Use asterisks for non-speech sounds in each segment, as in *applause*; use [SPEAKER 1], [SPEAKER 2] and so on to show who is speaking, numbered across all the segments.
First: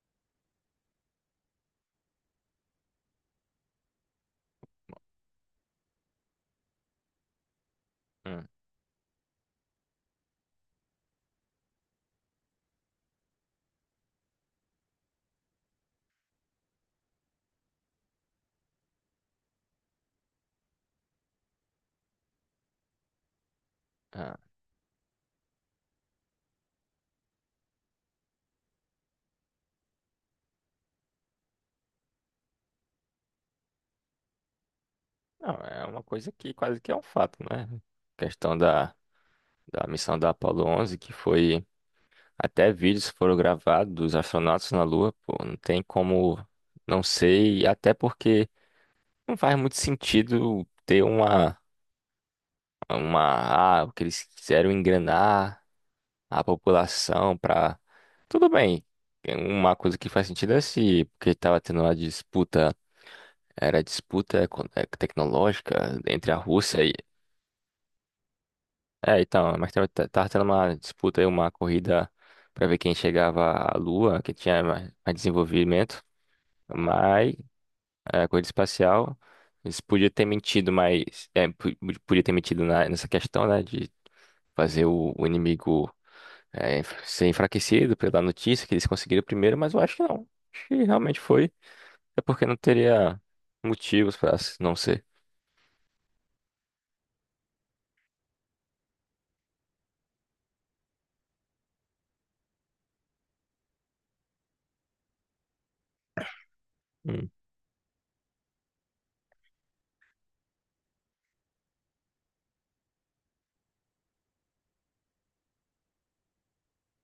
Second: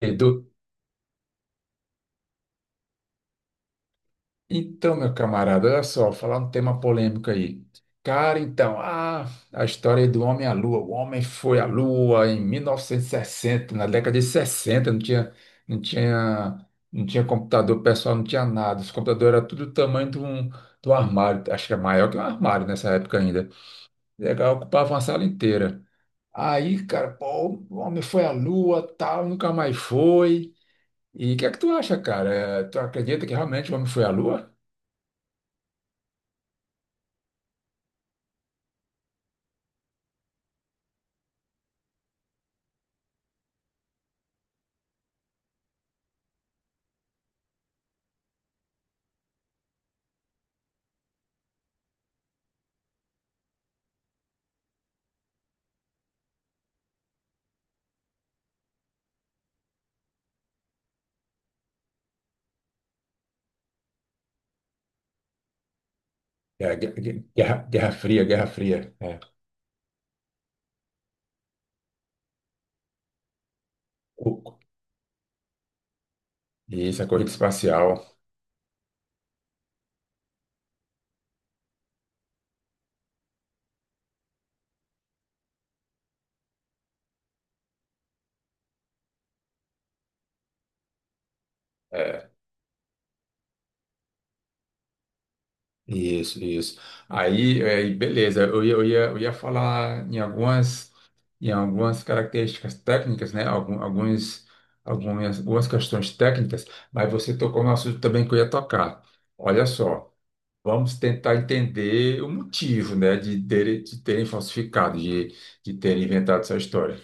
[SPEAKER 1] Edu. Então, meu camarada, olha só, falar um tema polêmico aí. Cara,
[SPEAKER 2] Hum,
[SPEAKER 1] então, a história aí do homem à lua. O homem foi à lua em 1960, na década de 60. Não tinha computador pessoal, não tinha nada. Os computadores eram tudo do tamanho de um armário, acho que é maior que um armário nessa época ainda.
[SPEAKER 2] ah.
[SPEAKER 1] Legal, ocupava uma sala inteira. Aí, cara, pô, o homem foi à lua, tal, nunca mais foi. E o que é que tu acha, cara? Tu acredita que realmente o homem foi à lua?
[SPEAKER 2] Não, é uma coisa que quase que é um fato, né? Questão da missão da Apollo 11, que foi até vídeos foram gravados dos astronautas na Lua, pô, não tem como não sei, até porque não faz muito sentido ter uma o que eles quiseram enganar a população para tudo bem. Uma coisa que faz sentido é se porque estava tendo uma disputa, era disputa tecnológica entre a
[SPEAKER 1] É,
[SPEAKER 2] Rússia.
[SPEAKER 1] Guerra Fria, Guerra Fria. É.
[SPEAKER 2] É, então, mas tava tendo uma disputa aí, uma corrida pra ver quem chegava à Lua, quem
[SPEAKER 1] O-
[SPEAKER 2] tinha mais desenvolvimento.
[SPEAKER 1] Isso, a corrida
[SPEAKER 2] Mas
[SPEAKER 1] espacial.
[SPEAKER 2] é, a corrida espacial, eles podiam ter mentido, mas é, podia ter mentido nessa questão, né, de fazer o inimigo ser enfraquecido pela notícia que eles conseguiram primeiro, mas eu acho que não. Acho que realmente foi. É
[SPEAKER 1] É.
[SPEAKER 2] porque não teria motivos pra não ser.
[SPEAKER 1] Isso, isso. Aí, e beleza, eu ia falar em algumas características técnicas, né? Algumas questões técnicas, mas
[SPEAKER 2] Hum,
[SPEAKER 1] você tocou no assunto também que eu ia tocar. Olha só. Vamos tentar entender o motivo, né, de terem falsificado, de terem inventado essa história.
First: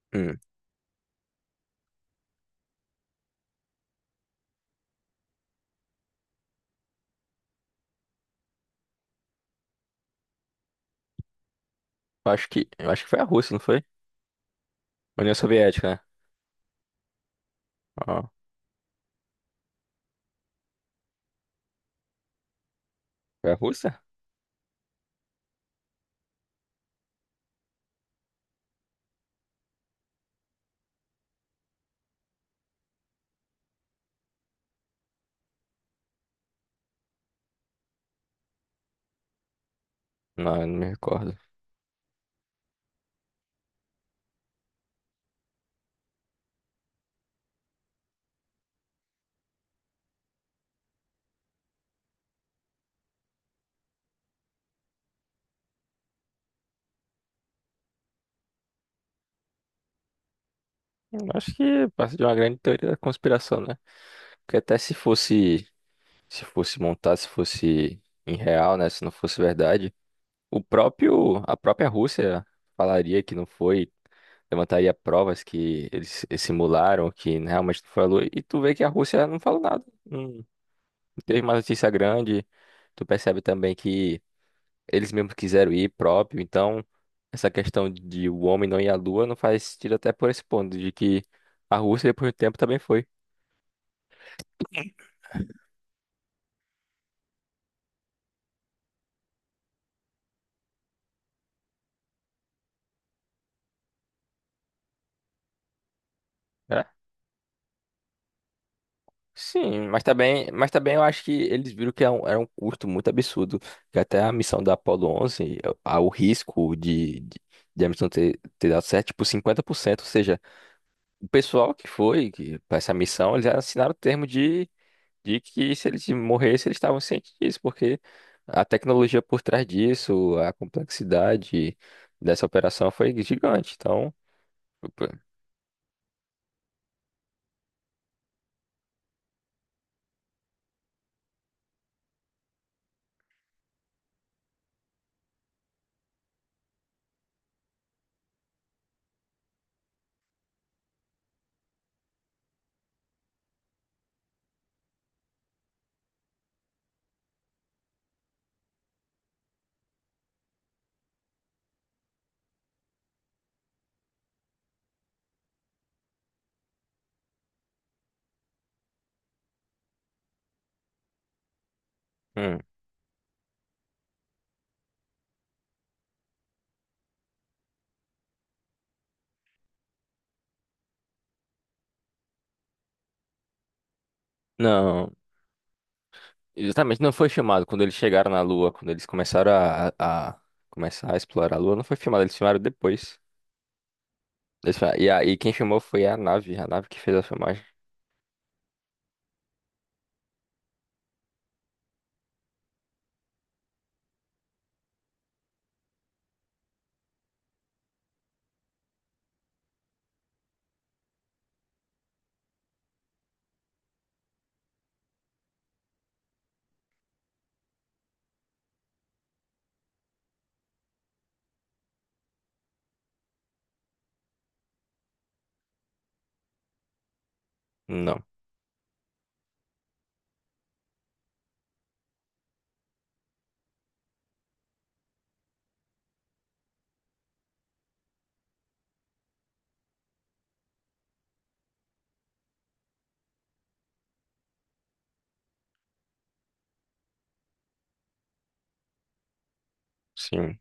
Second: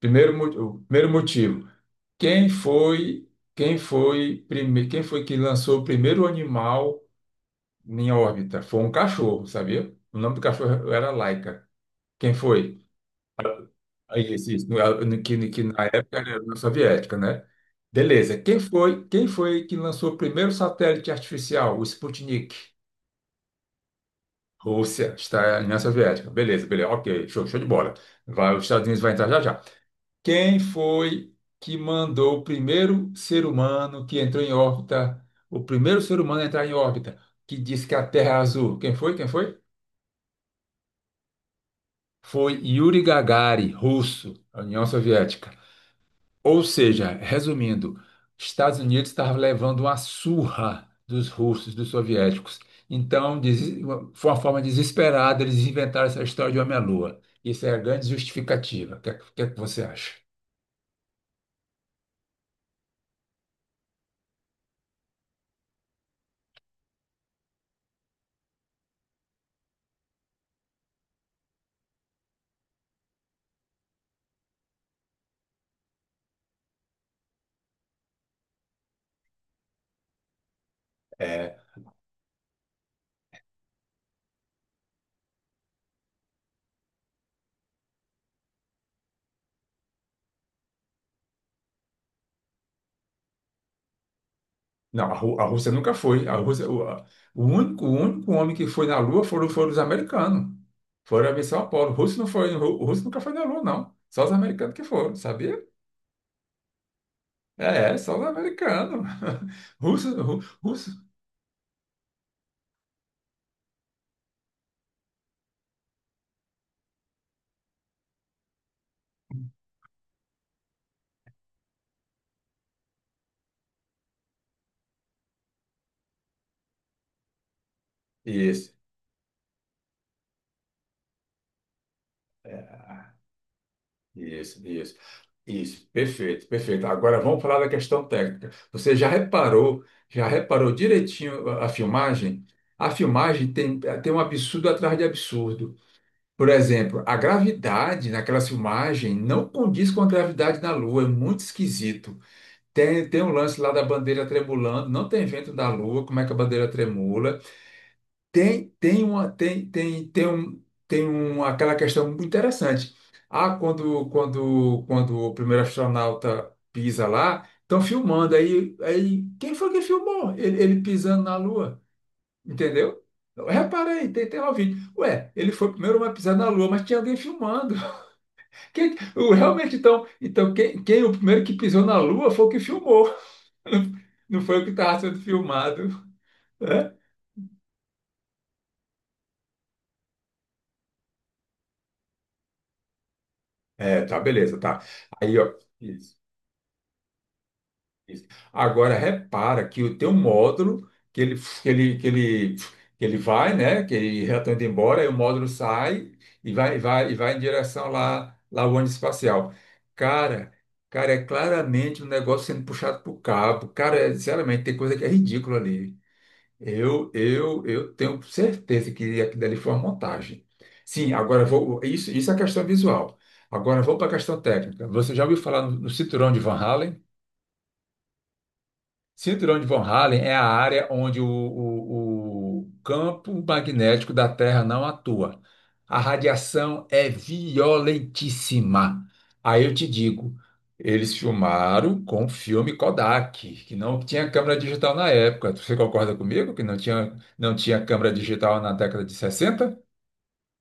[SPEAKER 1] Primeiro,
[SPEAKER 2] hum.
[SPEAKER 1] mo- o primeiro motivo, quem foi, quem foi que lançou o primeiro animal em órbita? Foi um cachorro, sabia? O nome do cachorro era Laika.
[SPEAKER 2] Eu
[SPEAKER 1] Quem
[SPEAKER 2] acho que,
[SPEAKER 1] foi?
[SPEAKER 2] eu acho que foi a Rússia, não foi?
[SPEAKER 1] Aí, esse, isso, no-
[SPEAKER 2] A
[SPEAKER 1] no-
[SPEAKER 2] União
[SPEAKER 1] que na
[SPEAKER 2] Soviética, né?
[SPEAKER 1] época era a União Soviética, né?
[SPEAKER 2] Ó,
[SPEAKER 1] Beleza. Quem foi que lançou o primeiro satélite artificial, o Sputnik?
[SPEAKER 2] foi a Rússia?
[SPEAKER 1] Rússia está na União Soviética. Beleza, beleza. Ok, show de bola. Vai, os Estados Unidos vai entrar já já. Quem foi que mandou o primeiro ser humano que entrou em órbita? O primeiro ser humano a entrar em órbita, que disse que a Terra é azul. Quem foi? Quem foi?
[SPEAKER 2] Não, eu não me recordo.
[SPEAKER 1] Foi Yuri Gagarin, russo, União Soviética. Ou seja, resumindo, Estados Unidos estava levando uma surra dos russos, dos soviéticos. Então, foi uma forma desesperada, eles inventaram essa história de homem-lua. À Isso é a grande justificativa. O que é que você acha?
[SPEAKER 2] Eu acho que passa de uma grande teoria da conspiração, né? Porque até se fosse, se fosse montar, se fosse em real, né? Se não fosse verdade, a própria Rússia falaria que não foi, levantaria provas que eles simularam, que realmente não falou. E tu vê que a Rússia não falou nada. Não teve uma
[SPEAKER 1] É,
[SPEAKER 2] notícia grande. Tu percebe também que eles mesmos quiseram ir próprio, então essa questão de o homem não ir à Lua não faz sentido até por esse ponto, de que a Rússia depois do tempo também foi.
[SPEAKER 1] não, a Rússia nunca foi. A Rússia, o, a- O único homem que foi na Lua foram os americanos. Foram a missão Apollo. O russo não foi, o russo nunca foi na Lua, não. Só os americanos que foram, sabia?
[SPEAKER 2] Né?
[SPEAKER 1] É, só os americanos. *laughs*
[SPEAKER 2] Sim, mas
[SPEAKER 1] Russo, ru-
[SPEAKER 2] também, mas
[SPEAKER 1] russo.
[SPEAKER 2] também eu acho que eles viram que era um custo muito absurdo, que até a missão da Apollo 11, o risco de a missão ter dado certo, tipo 50%. Ou seja, o pessoal que foi para essa missão, eles assinaram o termo de que se eles morressem, eles estavam cientes disso, porque a
[SPEAKER 1] Isso.
[SPEAKER 2] tecnologia por trás disso, a complexidade dessa
[SPEAKER 1] É,
[SPEAKER 2] operação foi gigante. Então,
[SPEAKER 1] Isso, isso,
[SPEAKER 2] opa,
[SPEAKER 1] isso, perfeito, perfeito. Agora vamos falar da questão técnica. Você já reparou direitinho a filmagem? A filmagem tem, tem um absurdo atrás de absurdo. Por exemplo, a gravidade naquela filmagem não condiz com a gravidade da Lua, é muito esquisito. Tem um lance lá da bandeira tremulando, não tem vento da Lua, como é que a bandeira tremula? Tem tem uma tem tem tem um, aquela questão muito interessante. Quando o primeiro astronauta pisa lá, estão filmando aí quem foi que filmou ele pisando na Lua,
[SPEAKER 2] hum,
[SPEAKER 1] entendeu? Repara aí, tem lá o vídeo. Ué, ele foi o primeiro homem a pisar na Lua, mas tinha alguém filmando. *laughs* Realmente, então, quem o primeiro que pisou na Lua foi o que filmou. *laughs* Não foi o que estava
[SPEAKER 2] não,
[SPEAKER 1] sendo filmado. Né?
[SPEAKER 2] exatamente, não foi chamado quando eles chegaram na Lua, quando eles começaram a começar a explorar a Lua, não foi filmado, eles filmaram depois.
[SPEAKER 1] É, tá, beleza, tá.
[SPEAKER 2] E
[SPEAKER 1] Aí,
[SPEAKER 2] quem
[SPEAKER 1] ó.
[SPEAKER 2] filmou foi
[SPEAKER 1] Isso.
[SPEAKER 2] a nave que fez a filmagem.
[SPEAKER 1] Isso. Agora repara que o teu módulo que ele que ele que ele vai, né, que ele já está indo embora, aí o módulo sai e vai em direção lá o ônibus espacial. Cara, cara, é claramente um negócio sendo puxado por cabo. Cara, sinceramente, tem coisa que é ridícula ali. Eu tenho certeza que aquilo dali foi uma montagem. Sim, agora vou isso é a questão visual. Agora vou para a questão técnica. Você já ouviu falar no cinturão de Van Halen?
[SPEAKER 2] Não,
[SPEAKER 1] Cinturão de Von Hallen é a área onde o campo magnético da Terra não atua. A radiação é violentíssima. Aí eu te digo, eles filmaram com filme Kodak, que não tinha câmera digital na época. Você concorda comigo que não tinha câmera digital na década de 60?
[SPEAKER 2] sim.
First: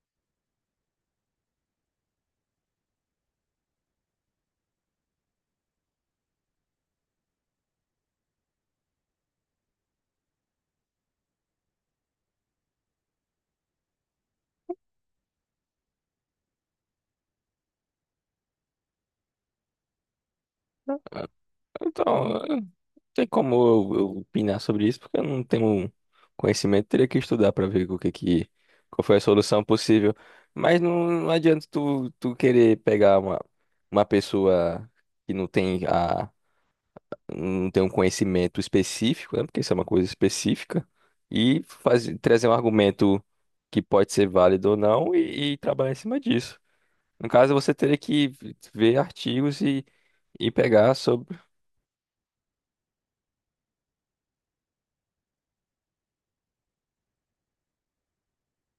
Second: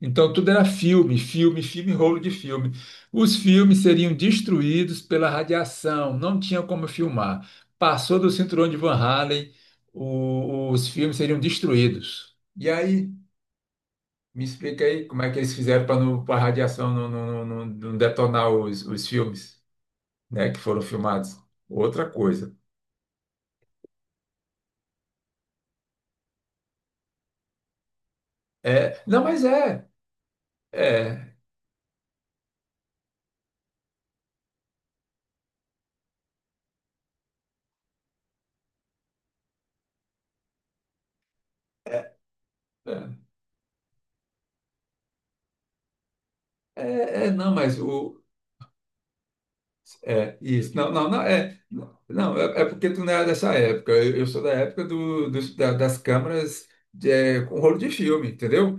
[SPEAKER 1] Então, tudo era filme, rolo de filme. Os filmes seriam destruídos pela radiação, não tinha como filmar. Passou do cinturão de Van Halen, os filmes seriam destruídos. E aí, me explica aí como é que eles fizeram para a radiação não detonar os filmes, né, que foram filmados. Outra
[SPEAKER 2] Então,
[SPEAKER 1] coisa.
[SPEAKER 2] tem como eu opinar sobre isso, porque eu não tenho conhecimento, teria que estudar para ver o que que, qual foi a
[SPEAKER 1] Não, mas
[SPEAKER 2] solução possível. Mas não, não
[SPEAKER 1] é,
[SPEAKER 2] adianta tu querer pegar uma pessoa que não tem um conhecimento específico, né? Porque isso é uma coisa específica, e
[SPEAKER 1] é,
[SPEAKER 2] fazer, trazer um argumento que pode ser válido ou não e trabalhar em cima disso. No
[SPEAKER 1] não,
[SPEAKER 2] caso, você
[SPEAKER 1] mas
[SPEAKER 2] teria que ver artigos e, e
[SPEAKER 1] Isso. Não,
[SPEAKER 2] pegar
[SPEAKER 1] não, não,
[SPEAKER 2] sobre.
[SPEAKER 1] não, é porque tu não é dessa época. Eu sou da época das câmeras com rolo de filme, entendeu?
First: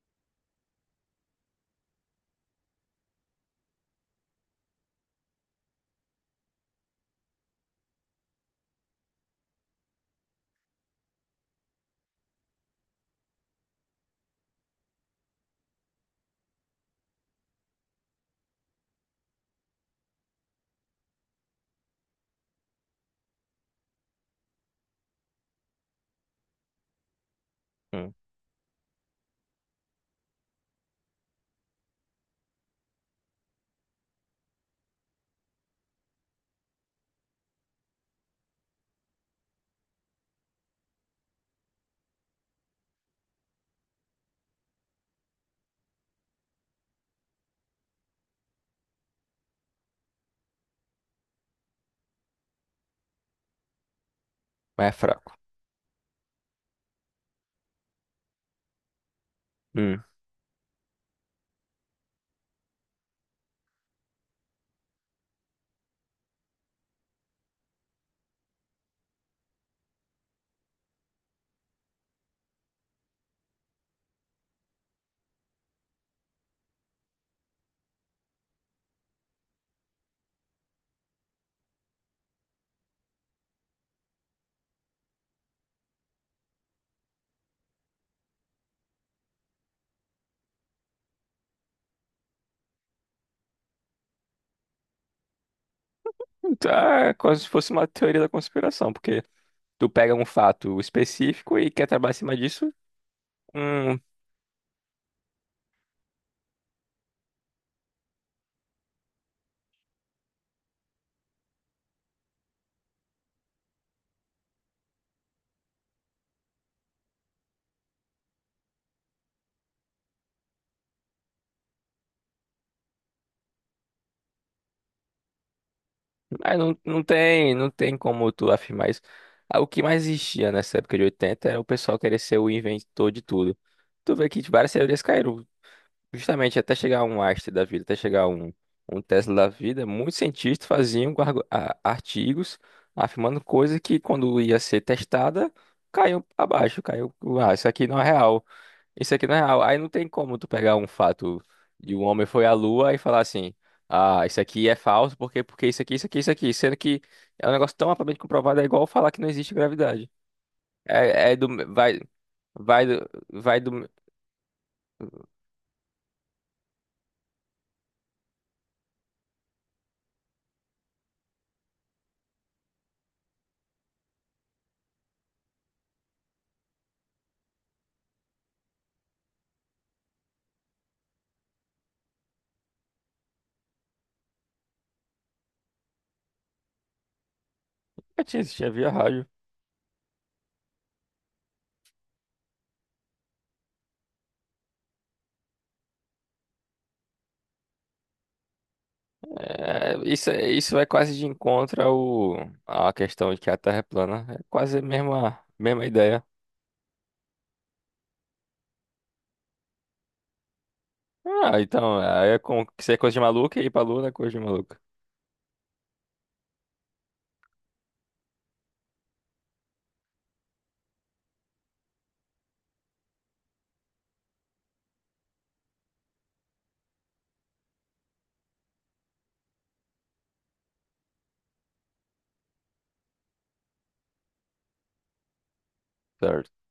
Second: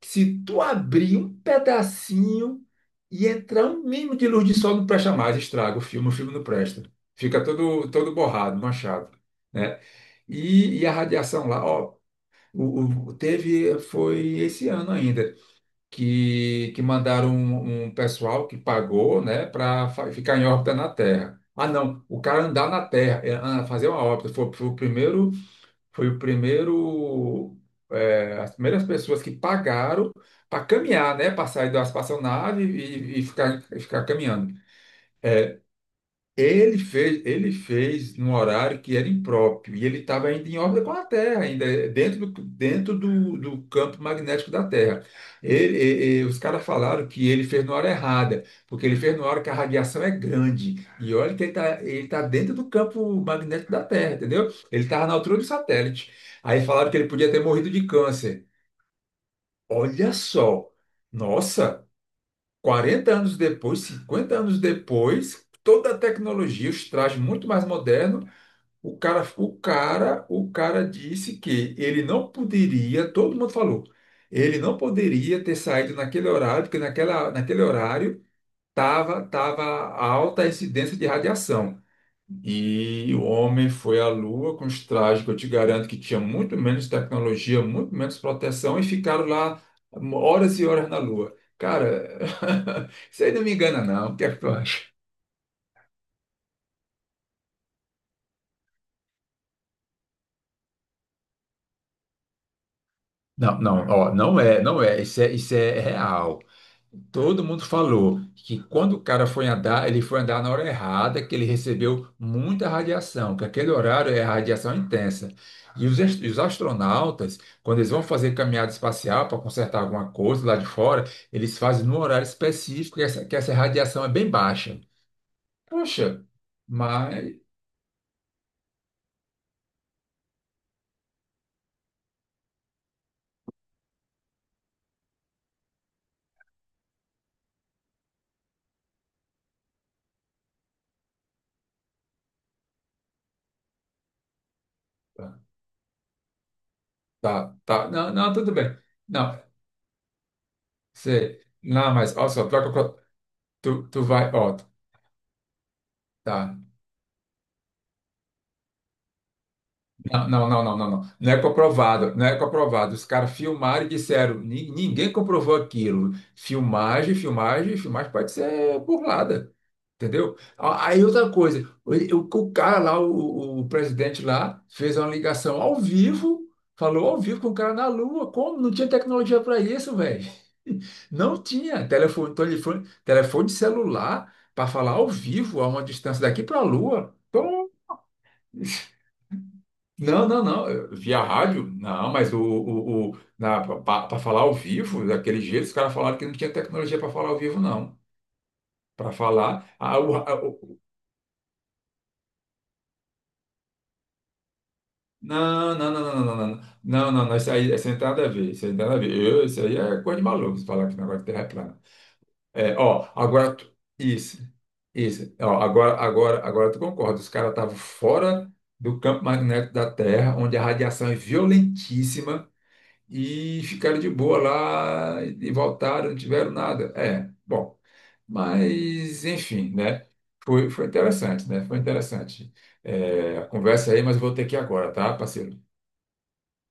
[SPEAKER 1] Se tu abrir um pedacinho e entrar um mínimo de luz de sol, não presta mais, estraga o filme não presta. Fica todo, todo borrado, manchado, né? E a radiação lá, ó, foi esse ano ainda que mandaram um pessoal que pagou, né, para ficar em órbita na Terra. Ah, não, o cara andar na Terra, fazer uma órbita, foi, foi o primeiro, foi o primeiro,
[SPEAKER 2] Hum.
[SPEAKER 1] é, as primeiras pessoas que pagaram para caminhar, né, para sair da espaçonave e ficar caminhando. Ele fez num horário que era impróprio e ele estava ainda em órbita com a Terra, ainda dentro do campo magnético da Terra. Os caras falaram que ele fez na hora errada, porque ele fez na hora que a radiação é grande. E olha que ele tá dentro do campo magnético da Terra, entendeu? Ele
[SPEAKER 2] Mas é
[SPEAKER 1] estava na
[SPEAKER 2] fraco.
[SPEAKER 1] altura do satélite. Aí falaram que ele podia ter morrido de câncer.
[SPEAKER 2] Hum.
[SPEAKER 1] Olha só, nossa. 40 anos depois, 50 anos depois, toda a tecnologia, os trajes muito mais modernos, o cara disse que ele não poderia, todo mundo falou, ele não poderia ter saído naquele horário, porque naquele horário tava alta a incidência de radiação. E o homem foi à Lua com os trajes que eu te garanto que tinha muito menos tecnologia, muito menos proteção, e ficaram lá horas e horas na Lua. Cara, *laughs* isso aí não me engana, não. O que é que tu acha?
[SPEAKER 2] Tá, é como se fosse uma teoria da conspiração, porque tu pega um fato específico e quer trabalhar em cima disso,
[SPEAKER 1] Não, não,
[SPEAKER 2] hum,
[SPEAKER 1] ó, não é, isso é real. Todo mundo falou que quando o cara foi andar, ele foi andar na hora errada, que ele recebeu muita radiação, que aquele horário é radiação intensa. E os astronautas, quando eles vão fazer caminhada espacial para consertar alguma coisa lá de fora, eles fazem num horário específico que essa radiação é bem baixa. Poxa,
[SPEAKER 2] mas não, não
[SPEAKER 1] mas.
[SPEAKER 2] tem, não tem como tu afirmar isso. Ah, o que mais existia nessa época de 80 é o pessoal querer ser o inventor de tudo. Tu vê que várias teorias caíram, justamente até chegar um Einstein da vida, até chegar um Tesla da vida, muitos cientistas faziam artigos afirmando coisas que quando ia ser testada, caiu abaixo.
[SPEAKER 1] Tá,
[SPEAKER 2] Isso aqui
[SPEAKER 1] tá.
[SPEAKER 2] não é
[SPEAKER 1] Não, não,
[SPEAKER 2] real.
[SPEAKER 1] tudo bem.
[SPEAKER 2] Isso aqui não é
[SPEAKER 1] Não,
[SPEAKER 2] real. Aí não tem como tu pegar um fato
[SPEAKER 1] você. Não,
[SPEAKER 2] de um
[SPEAKER 1] mas,
[SPEAKER 2] homem
[SPEAKER 1] olha
[SPEAKER 2] foi
[SPEAKER 1] só,
[SPEAKER 2] à
[SPEAKER 1] troca.
[SPEAKER 2] Lua e falar assim,
[SPEAKER 1] Tu
[SPEAKER 2] ah,
[SPEAKER 1] vai.
[SPEAKER 2] isso
[SPEAKER 1] Ó,
[SPEAKER 2] aqui é falso, porque isso aqui,
[SPEAKER 1] tá.
[SPEAKER 2] sendo que é um negócio tão amplamente comprovado, é igual falar que não existe gravidade.
[SPEAKER 1] Não, não, não, não, não. Não
[SPEAKER 2] É,
[SPEAKER 1] Não
[SPEAKER 2] é
[SPEAKER 1] é
[SPEAKER 2] do, vai,
[SPEAKER 1] comprovado, não é comprovado. Os caras
[SPEAKER 2] vai
[SPEAKER 1] filmaram
[SPEAKER 2] do,
[SPEAKER 1] e disseram, "Ninguém comprovou aquilo. Filmagem, filmagem, filmagem pode ser burlada, entendeu? Aí outra coisa, o cara lá, o presidente lá, fez uma ligação ao vivo, falou ao vivo com o cara na Lua. Como? Não tinha tecnologia para isso, velho. *laughs* Não tinha telefone celular para falar ao vivo a uma distância daqui para a Lua.
[SPEAKER 2] eu tinha existido, via rádio.
[SPEAKER 1] Não, não, não. Via rádio? Não, mas para falar ao vivo, daquele jeito, os caras falaram que não tinha tecnologia para falar ao vivo, não. Para falar.
[SPEAKER 2] É, isso, isso é quase de encontro à questão de que a Terra é plana. É quase a mesma,
[SPEAKER 1] Não,
[SPEAKER 2] mesma
[SPEAKER 1] não, não,
[SPEAKER 2] ideia.
[SPEAKER 1] não, não, não, não. Não, não, não, isso aí não tem nada a ver. Isso aí não tem nada a ver. Isso aí é coisa de maluco, se falar que o negócio de terra é
[SPEAKER 2] Ah,
[SPEAKER 1] plana.
[SPEAKER 2] então, aí é como que
[SPEAKER 1] É,
[SPEAKER 2] isso é
[SPEAKER 1] ó,
[SPEAKER 2] coisa de
[SPEAKER 1] agora.
[SPEAKER 2] maluco e ir pra Lua é coisa
[SPEAKER 1] Isso,
[SPEAKER 2] de maluco.
[SPEAKER 1] isso. Ó, agora tu concorda. Os caras estavam fora do campo magnético da Terra, onde a radiação é violentíssima. E ficaram de boa lá e voltaram, não tiveram nada. É, bom, mas enfim, né? Foi interessante, né? Foi interessante. É, a conversa aí, mas eu vou ter que ir agora, tá, parceiro?
[SPEAKER 2] Certo.